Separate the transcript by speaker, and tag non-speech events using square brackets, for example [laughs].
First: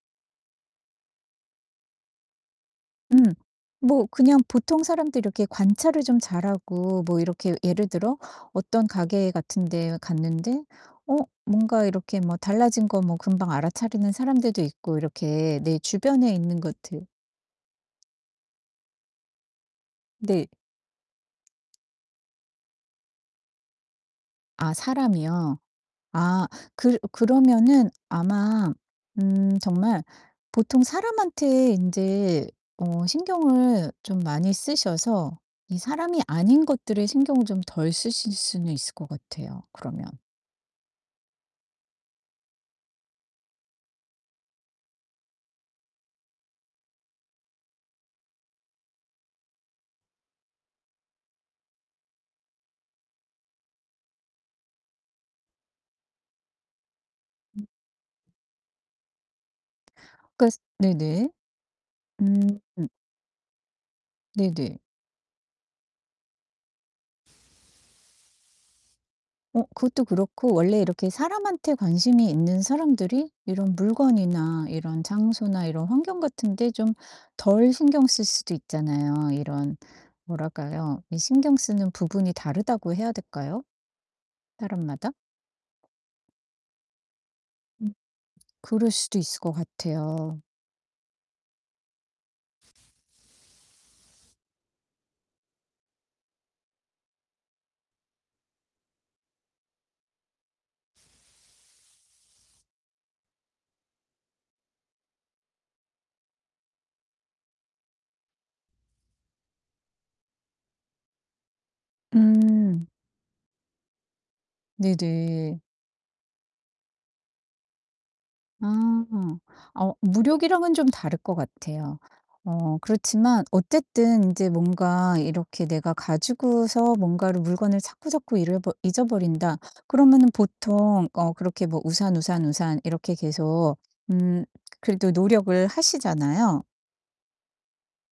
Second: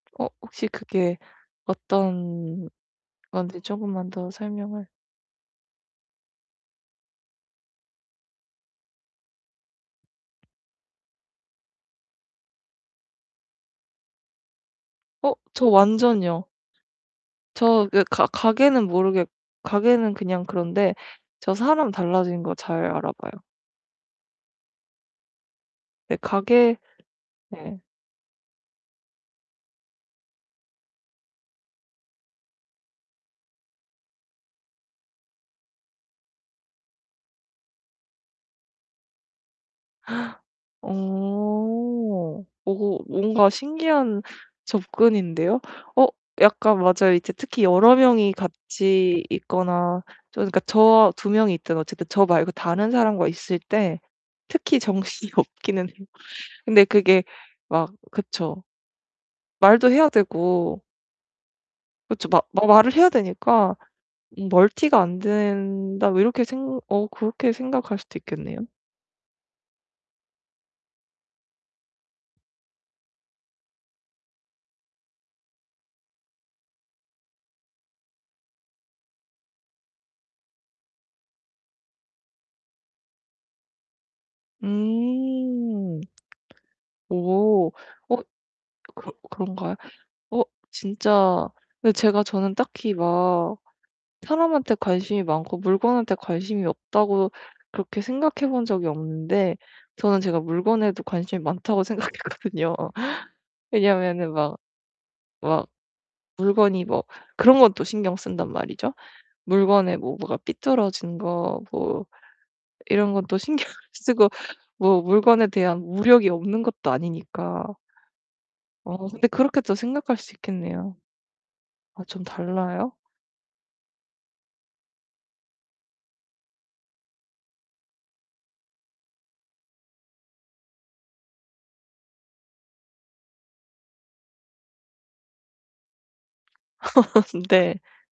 Speaker 1: 어 혹시 그게 어떤
Speaker 2: 음.
Speaker 1: 건지
Speaker 2: 뭐
Speaker 1: 쪼금만 더
Speaker 2: 그냥 보통
Speaker 1: 설명을
Speaker 2: 사람들이 이렇게 관찰을 좀 잘하고 뭐 이렇게 예를 들어 어떤 가게 같은 데에 갔는데 어 뭔가 이렇게 뭐 달라진 거 뭐 금방 알아차리는 사람들도 있고
Speaker 1: 어
Speaker 2: 이렇게
Speaker 1: 저
Speaker 2: 내 주변에
Speaker 1: 완전이요.
Speaker 2: 있는 것들
Speaker 1: 저 그 가 가게는 모르겠 가게는 그냥
Speaker 2: 네.
Speaker 1: 그런데 저 사람 달라진 거 잘 알아 봐요.
Speaker 2: 아 사람이요?
Speaker 1: 네
Speaker 2: 아
Speaker 1: 가게
Speaker 2: 그
Speaker 1: 네.
Speaker 2: 그러면은 아마 음 정말 보통 사람한테 인제 어 신경을 좀 많이 쓰셔서 이 사람이 아닌 것들에 신경을 좀 덜 쓰실 수는 있을 것 같아요, 그러면.
Speaker 1: [gasps] 어. 어 뭔가 신기한 접근인데요. 어 약간 맞아요. 이제 특히 여러 명이 같이 있거나 저 그러니까 저와 2 명이 있든 어쨌든 저 말고 다른 사람과 있을 때 특히 정신이 없기는 해요. 근데 그게
Speaker 2: 음.
Speaker 1: 막 그쵸. 말도 해야
Speaker 2: 그러니까 스
Speaker 1: 되고
Speaker 2: 네네.
Speaker 1: 그쵸. 마
Speaker 2: 음
Speaker 1: 마
Speaker 2: 음.
Speaker 1: 말을 해야 되니까 음
Speaker 2: 네네.
Speaker 1: '멀티가 안 된다.' 뭐 이렇게 생 어 그렇게 생각할 수도 있겠네요.
Speaker 2: 어 그것도 그렇고 원래 이렇게 사람한테 관심이 있는 사람들이 이런 물건이나 이런 장소나 이런 환경 같은데 좀 덜 신경 쓸 수도 있잖아요. 이런 뭐랄까요? 이 신경 쓰는 부분이 다르다고 해야 될까요, 사람마다?
Speaker 1: 음. 오.
Speaker 2: 음
Speaker 1: 어.
Speaker 2: 그럴
Speaker 1: 그
Speaker 2: 수도 있을 것
Speaker 1: 그런가요?
Speaker 2: 같아요.
Speaker 1: 어. 진짜 근데 제가 저는 딱히 막 사람한테 관심이 많고 물건한테 관심이 없다고 그렇게 생각해 본 적이 없는데 저는 제가 물건에도 관심이 많다고 생각했거든요. 왜냐하면은 막 막 물건이 뭐 그런 건 또 신경 쓴단 말이죠. 물건에 뭐 뭐가 삐뚤어진 것 뭐
Speaker 2: 음.
Speaker 1: 이런 것도 신경 쓰고 뭐 물건에
Speaker 2: 네네.
Speaker 1: 대한 물욕이 없는 것도 아니니까.
Speaker 2: 아.
Speaker 1: 어 근데 그렇게 또
Speaker 2: 어
Speaker 1: 생각할 수
Speaker 2: 물욕이랑은 좀
Speaker 1: 있겠네요.
Speaker 2: 다를 것 같아요.
Speaker 1: 아 좀
Speaker 2: 어
Speaker 1: 달라요?
Speaker 2: 그렇지만 어쨌든 인제 뭔가 이렇게 내가 가지고서 뭔가를 물건을 자꾸자꾸 잃어버 잊어버린다. 그러면은 보통 어 그렇게 뭐 '우산, 우산, 우산.' 이렇게 계속 음 그래도 노력을 하시잖아요.
Speaker 1: [laughs] 네.